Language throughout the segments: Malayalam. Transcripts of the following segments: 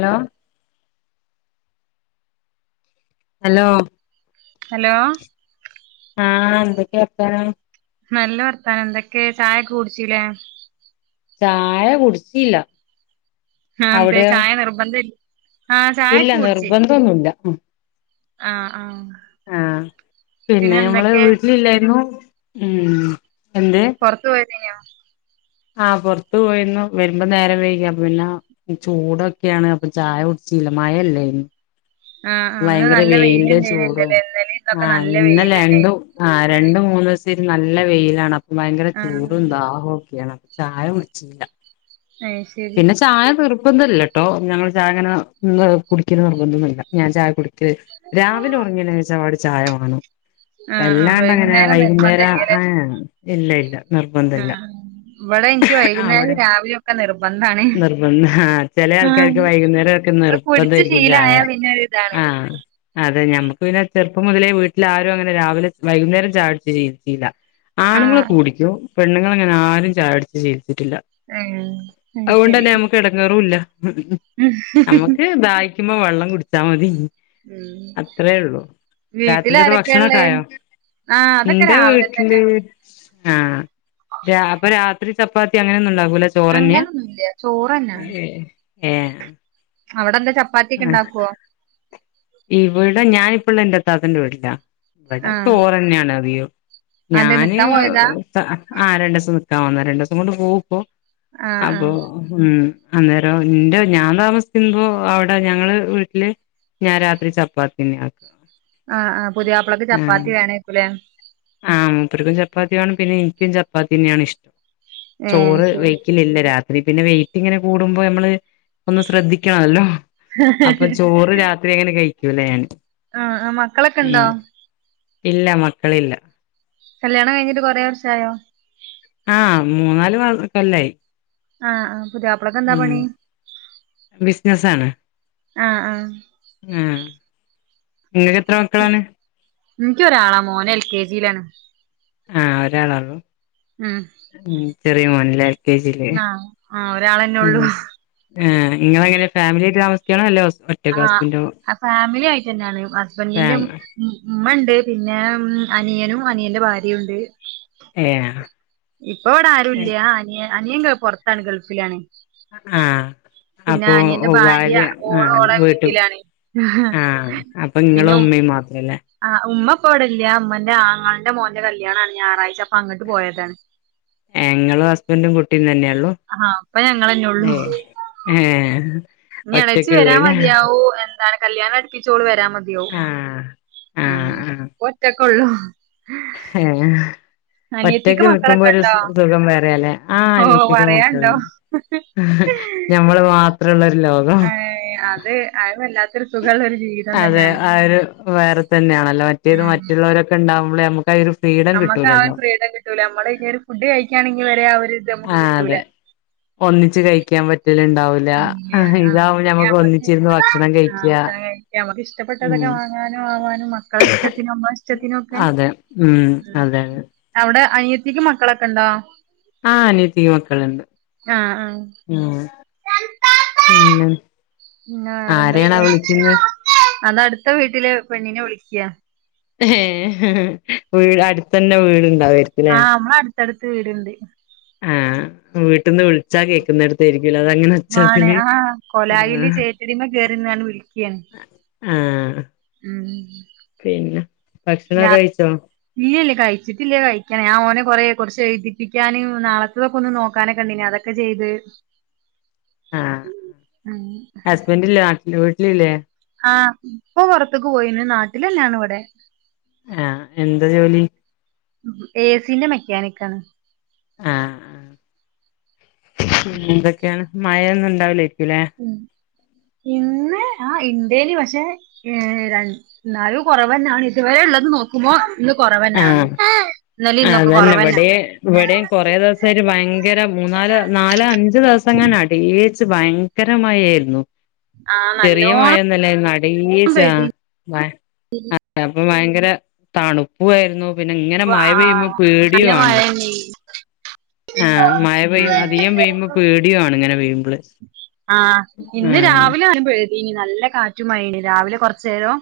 ലോ അലോ ഹലോ ആഹ് എന്തെക്കെ വർത്താനം? നല്ല വർത്താനം എന്തെക്കെ ചായൊക്കെ കുട്ച്ചീലേ? ചായ കുട്ച്ചീല്ല. ആഹ് എന്തെ ചായ നിർബന്ധല്ല് ആഹ് ചായൊക്കെ കുടിച്ച്. പ്പൊന്നൂല്ല ഉം. ആഹ് ആഹ്. ആഹ് പിന്നെ ഞമ്മള് വീട്ടിലില്ലായിരുന്നു ഉം എന്ത്? പൊറത്ത് പോയേതെയിന്നോ? ആഹ് പൊറത്ത് പോയിരുന്നു വരുമ്പൊ നേരം വെയ്കി അപ്പം പിന്നെ ഇ ചൂടൊക്കെയാണ് അപ്പൊ ചായ കുടിച്ചീല്ല മഴല്ലേന്ന്. ആ ആ ഇന്ന് ഭയങ്കര നല്ല വെയിലിന്റെ ചൂടും വെയിലുണ്ടായിരുന്നില്ലല്ലേ ഇന്നലേം ഇന്നൊക്കെ ആഹ് നല്ല വെയിലുണ്ടായിന് ഇന്നലെണ്ടും ആഹ് രണ്ടു മൂന്നീസതീന് നല്ല വെയിലാണ് അപ്പം ഭയങ്കര ആ ചൂടും ദാഹൊക്കെയാണ്. ചായ കുട്ച്ചീല്ല. നൈസ് പിന്നെ ചായ നിർബന്ധല്ല ട്ടോ ഞങ്ങള് ചായ അങ്ങനെ കുടിക്കല് നിർബന്ധൊന്നുല്ല ഞാൻ ചായ കുടി ക്ക് രാവിലെ ഒറങ്ങിയന് ശേഷം അവടെ ചായ വെണം. ആ ആ വല്ലാണ്ടെങ്ങനെ വൈകുന്നേരം നിർബന്ധം വൈകുന്നേരം ആഹ് ഇല്ല ഇല്ല. നിർബന്ധല്ല ആഹ് ഇവടെ എൻക്ക് വൈകുന്നേരും അവിടെ രാവിലൊം ക്കെ നിർബന്ധാണ് നിർബന്ധ ആ ചില ആഹ് ആൾക്കാർക്ക് വൈകുന്നേരം ഒക്കെ അത് കുടിച്ച് നിർബന്ധമായിരിക്കും ചായ ശീലായാപിന്നൊരു താണ് ആഹ് അതെ ഞമ്മക്ക് പിന്നെ ചെറുപ്പം മുതലേ വീട്ടിൽ ആരും അങ്ങനെ രാവിലെ വൈകുന്നേരം ചായ കുട്ച്ച് ശീലിച്ചീല്ല ആ ആണുങ്ങളൊക്കെ കുടിക്കും പെണ്ണുങ്ങൾ അങ്ങനെ ആരും ചായ കുടിച്ച് ശീലിച്ചിട്ടില്ല ഏഹ് അഓണ്ടന്നെ നമ്മക്ക് എടങ്ങേറുംല്ല നമ്മുക്ക് ദാഹിക്കുമ്പോ വെള്ളം കുടിച്ചാമതി ഉം അത്രേ ഒള്ളു രാത്രിക്കത്തെ വീട്ടിലാരൊക്കെയാ ഉള്ളെ ഭക്ഷണൊക്കായോ ആഹ് അതൊക്കെ ഇൻ്റെ രാവിലെ വീട്ടില് തന്നെ ആഹ് രാ അപ്പം രാത്രി ചപ്പാത്തി അങ്ങനൊന്നും ഉണ്ടാകൂലെ അങ്ങനൊന്നുല്ല ചോറന്നെ ഏഹ് അവിടെന്താ ചപ് അഹ് ഇവടെ ഞാനിപ്പള്ളെ ഇന്റെ ഇത്താതന്റെ വീട്ടിലാ ഇബടെ ആഹ് ചോറന്നെണ് അതികേം അന്തേ ഞാന് നിക്കാൻ പോയതാ സഹ ആഹ് രണ്ടേസം നിക്കാൻ വന്നാ രണ്ടോസം കൊണ്ട് പോകുപ്പം ആഹ് അപ്പോ ആഹ് ഉം അന്നേരൊ ഇന്റെ ഞാൻ താമസിക്കുമ്പോ അവിട ടെ ഞങ്ങളെ വീട്ടില് ഞാൻ രാത്രി ചപ്പാത്തെന്നെ ആക്കാ ആഹ് ആഹ് പുത്യാപ്ലക്ക് ആഹ് ചപ്പാത്തി വേണേക്കും ല്ലേ ആഹ് മൂപ്പർക്കും ചപ്പാത്തി വാണം പിന്നെ ഇൻക്കും ചപ്പാത്ത്യന്നെയാണ് ഇഷ്ടം ഏഹ് ചോറ് ശരി വെയ്ക്കലില്ല രാത് ത്രി പിന്നെ വെയിറ്റിങ്ങനെ കൂടുമ്പോ നമ്മള് ഒന്ന് ശ്രദ്ധിക്കണല്ലോ അപ്പൊ ചോറ് രാത് ത്രിങ്ങനെ കഴിക്കൂല ഞാന് ആഹ് ആഹ് മക്കളൊക്കെ ഇണ്ടോ ഉം ഇല്ല മക്കളില്ല കല്യാണം കഴിഞ്ഞിട്ട് കൊറേ വർഷായോ ആഹ് മൂന്നാല് മാ കൊല്ലായി ആഹ് ആഹ് പുത്യാപ്ലക്കന്താ പണി ബിസ്നസാണ് ആഹ് ആഹ് ആഹ് ഇങ്ങക്ക് എത്ര മക്കളാണ് ഇൻക്കൊരാളാ മോനെൽ കെ ജിയിലാണ് ആഹ് ഒരാളാള്ളൂ ഉം ഉം ചെറിയമോന്ലേ ആഹ് ആഹ് ഒരാളെന്നെള്ളൂ ഏഹ് ഇങ്ങളെങ്ങനെ ഫാമിലി ആയിട്ട് താമസിക്ക്ണെ അല്ല ഒസ്- ആഹ് അഫാമിലി ആയിട്ടന്നെയാണ് ഹസ്ബന്റിന്റെ- മ് ഫാമ് മ്മണ്ട് പിന്നെ മ് അനിയനും അനിയന്റെ ഭാര്യയുണ്ട് ഏഹ് ഇപ്പ ഇവിടെ ആരും ഇല്ല അനിയ അനിയൻ പൊറത്താണ് ഗൾഫിലാണ് അഹ്ആഹ് പിന്നെ അപ്പോ അനിയന്റെ ഭാര്യ ഓള് ആഹ് ഓളെ വീട്ട് വീട്ടിലാണ് ആഹ് ഹ പ്പങ്ങളും മ്മിം മാത്രല്ലേ ആഹ് ഉമ്മപ്പവ്ടല്ല മ്മാന്റെ ആങ്ങളന്റെ മോന്റെ കല്യാണാണ് ഞായറാഴ്ച അപ്പ അങ്ങട്ട് പോയതാണ് ഞങ്ങളും ഹസ്ബൻറും കുട്ടിയും തന്നെയള്ളു ആഹ് പ്പ ഞങ്ങളന്നെള്ളൂ ഏഹ് ഏ ഞ്ഞ് എളച്ചി വരാൻ ഒറ്റക്കുള്ളല്ലേ മതിയാവൂ എൻ- ന്താണ് കല്യാണം അടിപ്പിച്ചോള് വരാൻ മതിയാവു ആഹ് ഉം ആഹ് ആഹ് ഇപ്പൊറ്റക്കൊള്ളൂ ഏഹ് ഒറ്റക്ക് നിക്കുമ്പോ മക്കളൊക്കെ ഒരു ഉണ്ടോ സ് സുഖം വേറെ ല്ലേ ആഹ് ഓ അനിയത്തിക്ക് നോക്ക്ണ് പറയാണ്ടോ ഞമ്മള് മാത്രള്ളൊരു ലോകം ത് അഅ് വല്ലാത്തൊരു സുഖള്ളാരു ജീവി അതെ ആ ഒരു വേറെ തന്നെയാണല്ലോ മറ്റേത് ഉം മറ്റുള്ളവരൊക്കെ ഉണ്ടാവകുമ്പളേ നമുക്ക് ഒരു ഫ്രീഡം നമ്മക്ക് ആ ഒരു കിട്ടൂലല്ലോ ഫ്രീഡം കിട്ടൂല നമ്മള് ഇഞ്ഞ് ഒരു ഫുഡ് കഴിക്കാണെങ്കിൽ വരെ ആ ഒരു ഇത് നമ്മക്ക് ആഹ് കിട്ടൂല അതെ ഒന്നിച്ച് കഴിക്കാൻ പറ്റല്ണ്ടാവു ഉ പിന്നെക്ക ഭക്ഷണം കഴിക്ക അമ്മക്ക് ഇഷ്ടപ്പെട്ട ഉം ഇതൊക്കെ വാങ്ങാനും ആവാനും മക്കളഷ്ടത്തിനും അമ്മളെഷ്ടത്തിനും ഒക്കെ അതെ ഉം അതെ അതെ അവിടെ അനിയത്തിക്ക് മക്കളൊക്കെണ്ടോ ആ അനിയത്തിക്ക് മക്കള്ണ്ട് ആഹ് ആഹ് പിന്നെ ആരെയാണാ വിളിക്ക്ന്ന് അതട്ത്ത വീട്ടിലെ പെണ്ണിനെ വിളിക്ക ഏഹ് വീട് അടുത്തെന്നെ വീട് ഇണ്ടാവേര്ക്കും ആ അമ്മള് അടുത്തടുത്ത് വീടുണ്ട് ആഹ് വീട്ടിൽന്ന് വിളിച്ചാൽ കേക്കുന്നിടുത്തായിരിക്കലോ അതങ്ങനെ ആണ് ഒച്ചത്തില് ആ കൊലായില് ആഹ് ചേറ്റടിമ്മെ കേറിന്നാണ്ട് വിളിക്കാണ് ആഹ് ഉം പിന്നെ ഭക്ഷണൊക്കെ കഴിച്ചോ ഇല്ലല്ല കഴിച്ചിട്ടില്ല കഴിക്കണം ഞാൻ ഓനെ കൊറെേ കുറച്ച് എഴുതിപ്പിക്കാന് നാളത്തൊക്കെ ഒന്ന് നോക്കാനൊക്കെണ്ടേന്നി അതൊക്കെ ഒക്കെ ചെയ്ത് ബന്റ്ല്ലേ നാട്ട് വീട്ടിലില്ലേ ആ ഇപ്പൊ പുറത്തക്ക് പോയിന് നാട്ടിലന്നെയാണ് ഇവിടെ ആഹ് എന്താ ജോലി ഏസിന്റെ മെക്കാനിക്കാണ് ആ ആ പിന്നെന്തൊക്കെയാണ് മഴൊന്നും ഉണ്ടാവുലേയ്ക്കുലെ ഇന്ന് ആ ഇണ്ടെനി പക്ഷെ ഏ ര എന്നാലും കുറവന്നാണ് ഇതുവരെ ഇള്ളത് നോക്കുമ്പോ ഇന്ന് കൊറവന്നാണ് ആഹ് ഇന്നെലിം ഇന്നൊക്കെ കൊറവെന്നാണ് ഇവിടേം കുറേ ദിവസായിറ്റ് ഭയങ്കര മൂന്നാല് നാല് അഞ്ച് ദിവസംങ്ങനെ അടേച്ച് ഭയ ങ്കര മഴയായിരുന്നു ആഹ് ചെറിയ നല്ലോണം മഴയോന്നുംല്ലേർന്നു അടീച്ച ആ പെയ്തി മ [inaudible] അപ്പൊ ഭയങ്കര തണുപ്പും ആയിരുന്നു പിന്നെ ഇങ്ങനെ മഴ പെയ്യുമ്പോ ആഹ് പേടിയും നല്ല ആണ് മഴന്നേനി ആ മഴ പെയ്യ അധികം പെയ്യുമ്പോ പേടിയാണ് ഇങ്ങനെ പെയ്യുമ്പള് ആ ആ ഇന്ന് രാവിലെ നല്ലം പെയ്തീനി നല്ല കാറ്റുമാഴേന്ന് രാവിലെ കൊറചേരം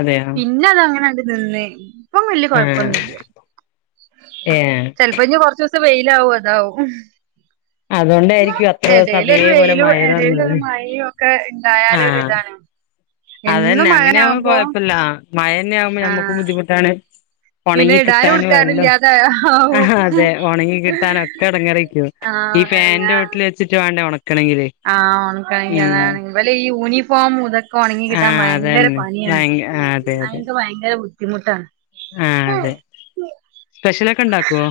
അതെയോ പിന്നെ അതങ്ങനണ്ട് നിന്ന് ഇപ്പം വല്യ ആ കൊഴപ്പൊന്നുല്ല ഏ ചെലപ്പനി കൊറച്ച്ച്സം വെയിലാവും അതാവും അതുകൊണ്ടായിരിക്കും അത്ര ദിവസം എടേലൊരു അതേപോലെ വെയിലും മഴ തന്നത് എടേലൊരു മഴയും ഒക്കെ ഇണ്ടായാലൊരിതാണ് എന്നും അതെന്നെ അങ്ങനെയാകുമ്പോ മഴനാവുമ്പോ കൊഴപ്പല്ല മഴന്നെ ആവുമ്പോ നമ്മക്കും ആഹ് ബുദ്ധിമുട്ടാണ് പിന്നെ ഒണങ്ങി ഇടാനും കിട്ടാനും ഉടുക്കാനും എല്ലോം ഇല്ലാതെ ആവും അതെ ഒണങ്ങി കിട്ടാനോക്കെ എടങ്ങെറെയിരിക്കും ഈ ആഹ് ഫാനിന്റെ ചോട്ടിൽ വെച്ചിട്ട് വേണ്ടെ ഒണക്കണെങ്കില് ആ ഒണക്കണെങ്കിൽ ഉം അതാണെ ഇവലെ ഈ യൂണിഫോമും ഇതൊ ഒക്കെ ഒണങ്ങി ആ കിട്ടാൻ ഭയങ്കര അതന്നെ പണിയാണ് ഭയങ്ക ആ അതെ അതെ അതെക്ക് ഭയങ്കര ബുദ്ധിമുട്ടാണ് ആ അതെ സ്പെഷ്യലൊക്കെ ഇണ്ടാക്കോ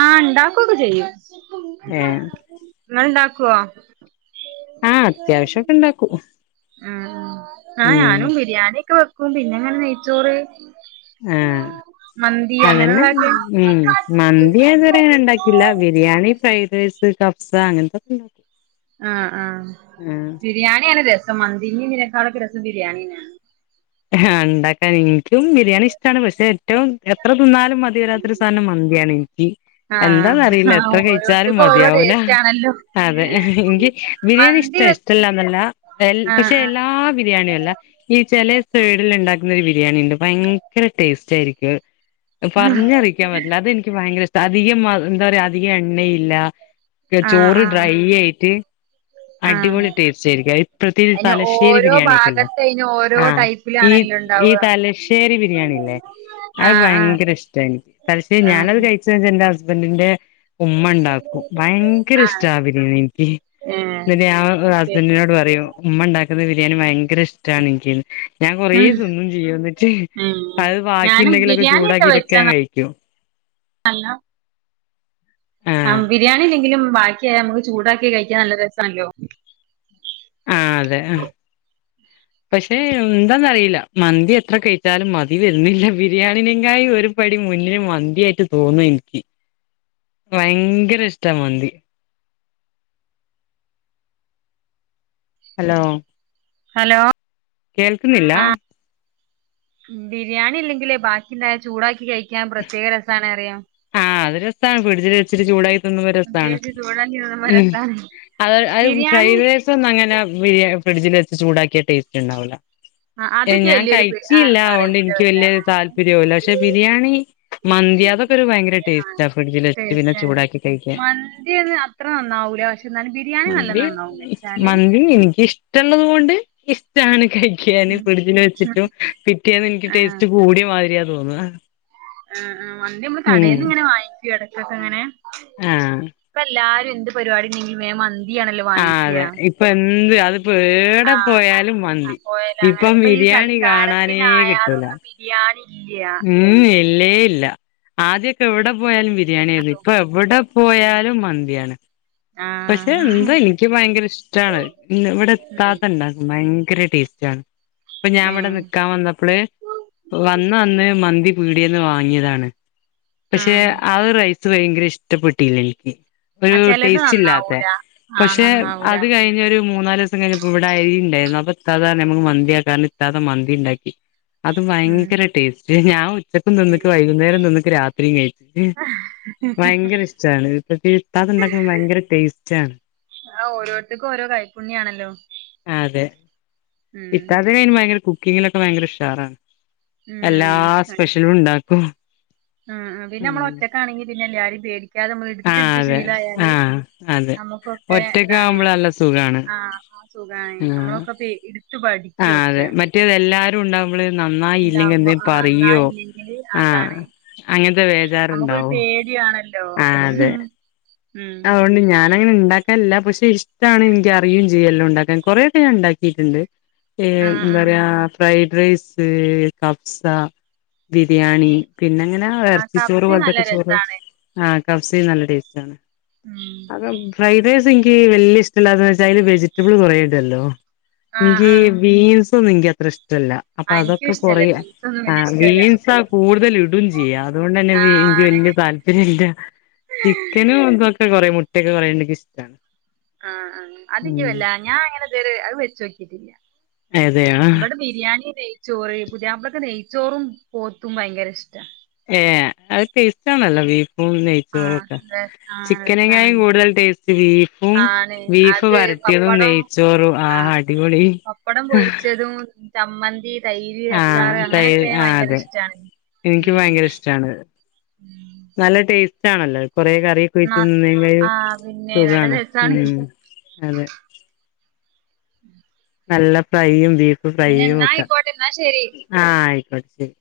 ആ ഇണ്ടാക്കൊക്കെ ചെയ്യും ഏ ഇങ്ങൾ ഇണ്ടാക്കോ ഉം ആ അത്യാവശ്യൊക്കെ ഇണ്ടാക്കും ഉം ആ ഉം ഞാനും ബിരിയാണി ഒക്കെ വെ ക്കും പിന്നെ ഇങ്ങനെ നെയ്ച്ചോറ് ആ മന്തി അതെന്നെ അങ്ങനെയുള്ളൊക്കെ ഉം മന്തി ഞാനിതുവരെ അങ്ങനെ ഇണ്ടാക്കി ഇല്ല ബിരിയാണി ഫ്രൈഡ് റൈസ് കഫ്സ അങ്ങനത്തൊക്കെ ആ ആ ആ ബിരിയാണിയാണ് രസം മന്തിന്റേം ഇതിന്റെക്കാളൊക്കെ രസം ബിരിയാണിന്നെ ആണ് ഹാഹ് ഇണ്ടാക്കാൻ ഇൻക്ക് കഴിയി ബിരിയാണി ഇഷ്ടാണ് പക്ഷെ ഏറ്റവും എത്ര തിന്നാലും മതിവരാത്തൊരു സാധനം മന്തിയാണ് എനിക്ക് ആഹ് എന്താന്നറിയില്ല ആഹ് എത്ര കഴിച്ചാലും ഓരോരുത്തർക്കും ഓരോ മതിയാവൂല ടേസ്റ്റ് ആണല്ലോ അതെ എനിക്ക് ബിരിയാണി ഇഷ്ട മന്തി വെ ഇഷ്ടല്ലാന്നല്ല എൽ ആഹ് പക്ഷെ എല്ലാ ബി ബിരിയാണിയല്ല ഈ ചെലെ സൈഡിൽ ഉണ്ടാക്കുന്ന ഒരു ബിരിയാണിണ്ട് ഭയങ്കര ടേസ്റ്റ് ആയിരിക്കും അത് ആഹ് പറഞ്ഞറിയി യിക്കാൻ പറ്റില്ല അതെനിക്ക് ഭയങ്കര ഇഷ്ട അധികം എന്താ പറയാ അധികം എണ്ണയില്ല ക്കെ ആഹ് ചോറ് ആഹ് ഡ്രൈ ആയിട്ട് ആഹ് അടിപൊളി ടേസ്റ്റ് ആയിരിക്കും അതിപ്പൾത്തെ ഈ അതിന് തലശ്ശേരി ഓരോ ബിരിയാണിയൊക്കെല്ലെ ഭാഗത്ത് അതിന് ഓരോ ആഹ് ഈ ടൈപ്പിലാണല്ലോ ഈ ഉണ്ടാവുക തലശ്ശേരി ബിരിയാണില്ലേ അത് ആഹ് ആഹ് ഭയങ്കര ഇഷ്ട എനിക്ക് പക്ഷെ ഞാനത് ആഹ് കഴി എന്റെ ഹസ്ബന്റിന്റെ ഉമ്മ ണ്ടാക്കും ഭയങ്കര ഇഷ്ടാ ബിരിയാണി എനിക്ക് ഏഹ് ഇന്ന്ട്ട് ഞാൻ ഓക്കെ ഹുസ്ബന്റ്നോട് പറയും ഉമ്മണ്ടാക്കുന്ന ബിരിയാണി ഭയങ്കര ഇഷ് ട്ടാണ് ഇനിക്കീന്ന് ഞാൻ കൊറേ ഉം തിന്നും ചെയ്യുംന്നിട്ട് ഉം അത് ബാക്കി ഞാനും ഉണ്ടെങ്കിലൊക്കെ ബിരിയാണിയൊക്കെ ചൂടാക്കിറ്റൊക്കെ ഞാൻ കഴിക്കും ഹല്ലോ ആഹ് ബിരിയാണി അല്ലെങ്കിലും ബാക്കിയായ നമ്മക്ക് ചൂടാക്കി കഴിക്കാൻ നല്ല രസാണല്ലോ ആഹ് അതെ ആ പക്ഷെ എന്താന്നറിയില്ല മന്തി എത്ര കഴിച്ചാലും മതി വരുന്നില്ല ബിരിയാണിനെങ്ങായിഒരു പടി മുന്നിൽ മന്തി ആയിട്ട് തോന്നും എനിക്കി വയങ്കര ഇഷ്ട മന്തി ഹലോ. ഹലോ. കേൾക്കുന്നില്ല ബിരിയാണില്ലങ്കിലേ ബാക്കിണ്ടായ ചൂടാക്കി കയിക്കാൻ പ്രത്യേക രസാണറിയാ. ആഹ് അത് രസാ ഫ്രഡ്ജിൽ വെച്ചിട്ട് ചൂടായിതിന്നുമ്പോ രസാണ്. പ്രത്യേകിച്ച് ചൂടാക്കി തിന്നുമ്പോ മ് രസാണ് അത് അത് ബിരിയാണി ഫ്രൈഡ്രൈ. സൊന്നും അങ്ങനെബിരി ഫ്രഡ്ജിൽ വെച്ച് ചൂടാക്ക്യാ ടേസ്റ്റ് ഉണ്ടാവൂല്ല. ആഹ് അതൊക്കെ ഞാൻ വല്യൊരു പി ആ, കയിച്ചില്യ അതൊണ്ട് അറിയൂല എനിക്ക് വല്യ വല്ലാതെ താല്പര്യൂല്ല പക്ഷെ ബിരിയാണി. മന്തി അതൊക്കൊരു ഭയങ്കര ആഹ് ടേസ്റ്റാ ഫ്രഡജിൽവെച്ച് പിന്നെ ടേസ്റ്റാണ് ചൂടാക്കി കയിക്കാൻ മന്തിയൊന്നും അത്ര നന്നാവൂല പക്ഷെ എന്നാലും ബിരിയാണി നല്ല മന്തി നന്നാവും വെച്ചാല് മന്തി എനിക്കിഷ്ടള്ളത്കൊണ്ട് ഇക്ക്‌ ഇഷ്ടാണ് കഴിക്കാന് ഉം ഫ്രഡ്ജിൽ വെച്ചിട്ടും പിറ്റ്യേന്ന് എനിക്ക് ആഹ് ടേസ്റ്റ് കൂടിയമാതിരിയാ തോന്ന. ആഹ് ആഹ് മന്തി നമ്മള് കടേന്ന്ങ്ങനെ. ടക്കൊക്കെങ്ങനെ ആഹ് ഇപ്പല്ലാരും എന്ത് പരിപാടിണ്ടെങ്കിലും വേം മ ആഹ് അതെ ഇപ്പൊ എന്ത് അതിപ്പോ ഏടെ ആഹ് പോയാലും മന്തി പോയല അങ്ങനെ ഇപ്പം ഇപ്പൊ ബിരിയാണി കാണാനേ കിട്ടൂല. ബിരിയാണില്യാ മ് ഇല്ലേ ഇല്ല ആദ്യൊക്കെ എവിടെ പോയാലും ബിരിയാണ്യേനു ഇപ്പൊ എവടെ പോയാലും മന്ത്യാണ്. പഷേ ആഹ് എന്തോ ഇനിക്ക് ഭയങ്കര ഇഷ്ടാണത് ഇവിടെ ഉം ഇത്താത്തണ്ടാക്കും ഭയങ്കര ടേസ്റ്റാണ്. ഇപ്പൊ ഞാൻ ഇവിടെ ഏഹ് നിക്കാൻ വന്നപ്പള് വന്നന്ന് മന്തി പീട്യേന്ന് വാങ്ങിയതാണ് പക്ഷെ ആഹ് ആ റയ് സ് ഭയങ്കര ഇഷ്ടപ്പെട്ടീല്ല എനിക്ക്. ആ ചെലത് നന്ന് ലാത്തെ പക്ഷേ അത് കയിഞ്ഞൊരു മൂന്നാലൂസം കയിഞ്ഞപ്പോ ഇവിടെ അരിണ്ടായിരുന്നു അപ്പൊ ഇത്താത്തറിഞ് അമക്ക് മന്തിയാക്കാന്ന് ഇത്താത്ത മന്തിണ്ടാക്കി. അത് ഉം ഭയങ്കര ടേസ്റ്റ് ഞാൻ ഉച്ചക്കും തിന്ന്ക്ക് ഉം വൈകുന്നേരം തിന്ന്ക്ക് രാത്രീം കയ് ഭയങ്കര ഇഷ്ടാണ് ഇപ്പക്ക് ഇത്താത്തണ്ടാക്കുമ്പൊ ഭയങ്കര ടെസ്റ്റാ ആഹ് ഓരോരുത്തർക്കും ഓരോ കൈപ്പുണ്യാണല്ലോ ആതെ. ഉം ഇത്താത്തയ്ക്ക് അയ്ന് ഭയങ്കര കുക്കിങ്ങിലൊക്കെ ഭയങ്കര ഉഷാറാ. എല്ലാ ഉം സ്പെഷ്യലും ഉണ്ടാക്കും ഉമ് ആണെങ്കിൽ പിന്നെല്യേ ആരേം പേടിക്കാതെ അമ്മൾ എടുത്ത്ടുത്ത് അതെ ആ ശീലായാല് അതെ നമ്മുക്കൊക്കെ ഒറ്റക്ക് ഇതാണ്. ആവുമ്പള് നല്ല സുഖാണ്. ആഹ് സുഖാണ് ആ അമ്മളൊക്കെ [unintelligible] ആഹ് അതെ മറ്റേതെല്ലാരും ഉണ്ടാവമ്പള് നന്നായില്ലെങ്കിൽ ഉണ്ടാവുമ്പോ എന്തേലും ആ പറയോ നന്നായില്ലെങ്കില് ആഹ് അതാണ് അങ്ങനത്തെ വേചാർണ്ടാവു. ത്യാണല്ലോ മ്മ്ഹ്. അതൊണ്ട് ഞാനങ്ങനെ ഇണ്ടാ ക്കല്ല പക്ഷെ ഇഷ്ടാണ് എനിക്കറിയും ചെയ്യും എലൊണ്ടാക്കാൻ കൊറെയൊക്കെ ഞാൻ ഇണ്ടാക്കിട്ടിണ്ട്. ഏഹ് ആഹ് ആഹ് എന്താറിയാ. ഫ്രൈഡ് റൈസ്, കപ്സ, ബിരിയാണി. പിന്നെങ്ങനെ ആ എറച്ചി ചോറ് കപ്സയും പോലത്തൊ നല്ല ക്കെ ചോറ് രസാണ് ആഹ് കഫ്സ നല്ല ടേസ്റ്റാണ്. അത് ഫ്രൈഡ്റൈസിക്കി വല്യ ഇഷ്ടല്ലാത്തെ വെച്ചാ അതില് വെജിറ്റബിൾ കൊറേടല്ലോ. ആഹ് ന്ക്കി ആഹ് ബീൻസൊന്നും ഇക്കി അത്ര ഇഷ്ടല്ല അപ്പൊ ആ ആ, എനിക്കും അതൊക്കെ കൊറെ. ഇഷ്ടല്ല ബീഫൊന്നും വല്യ ആഹ് ഇഷ്ടല്ല ബീൻസാ കൂടുതൽ ഇടും ചെയ്യാ അതൊണ്ടന്നെ എനിക്ക് ആണ് വല്യ താല്പര്യല്ല. ചിക്കനും ഇതൊക്കെ കൊറെ മുട്ടയൊക്കെ കൊറെണ്ടങ്കി ഇഷ്ടാ ആഹ് ആഹ് അതിക്കി വല്ല ഞാൻ അങ്ങനെ ഇതെരെ അത് വെച്ചോക്കീട്ടില്യാ. അതെയോ ബടെ ബിരിയാണി നെയ് ചോറ് പുതിയാപ്പളക്ക് നെയ്ച്ചോറും പോത്തും ഭയങ്കര ഇഷ്ട. ഏഹ് അഹ് ട്ടെഷ്ടാണല്ലോ ബീഫും നെ [unintelligible] ആഹ് ചിക്കനകാൾ രസാണ് കൂടുതൽ ടേസ്റ്റ് ബീഫും ആണ് ബീഫ് അത് വരട്ടിയതും പപ്പടം നെയ് ചോറു ആഹ് അടിപൊളി. പപ്പടം പൊരിച്ചതും ചമ്മന്തി തൈര് ആഹ് അച്ചാറ് തൈര് അങ്ങനെയൊക്കെ ആഹ് ഭയങ്കര അതെ ഇഷ്ടാണ് എനിക്ക് ഉമ് ഭയങ്കര ഇഷ്ടാണത് നല്ല ടേസ്റ്റ് ആണല്ലോ കൊറേ കറിയക്കെ ന്ന ഒഴച്ച് തിന്നുമ്പോ ഒരു ആഹ് പിന്നെ നല്ല സുഖമാണ് രസാണ് ഉമ് അതെ. നല്ല ഫ്രൈയും ബീഫ് ന്ന ഫ്രൈയും ന്നാ ഒക്കെ ആയിക്കോട്ടെ ന്നാ ശരി ആഹ് ആയിക്കോട്ടെ ശരി.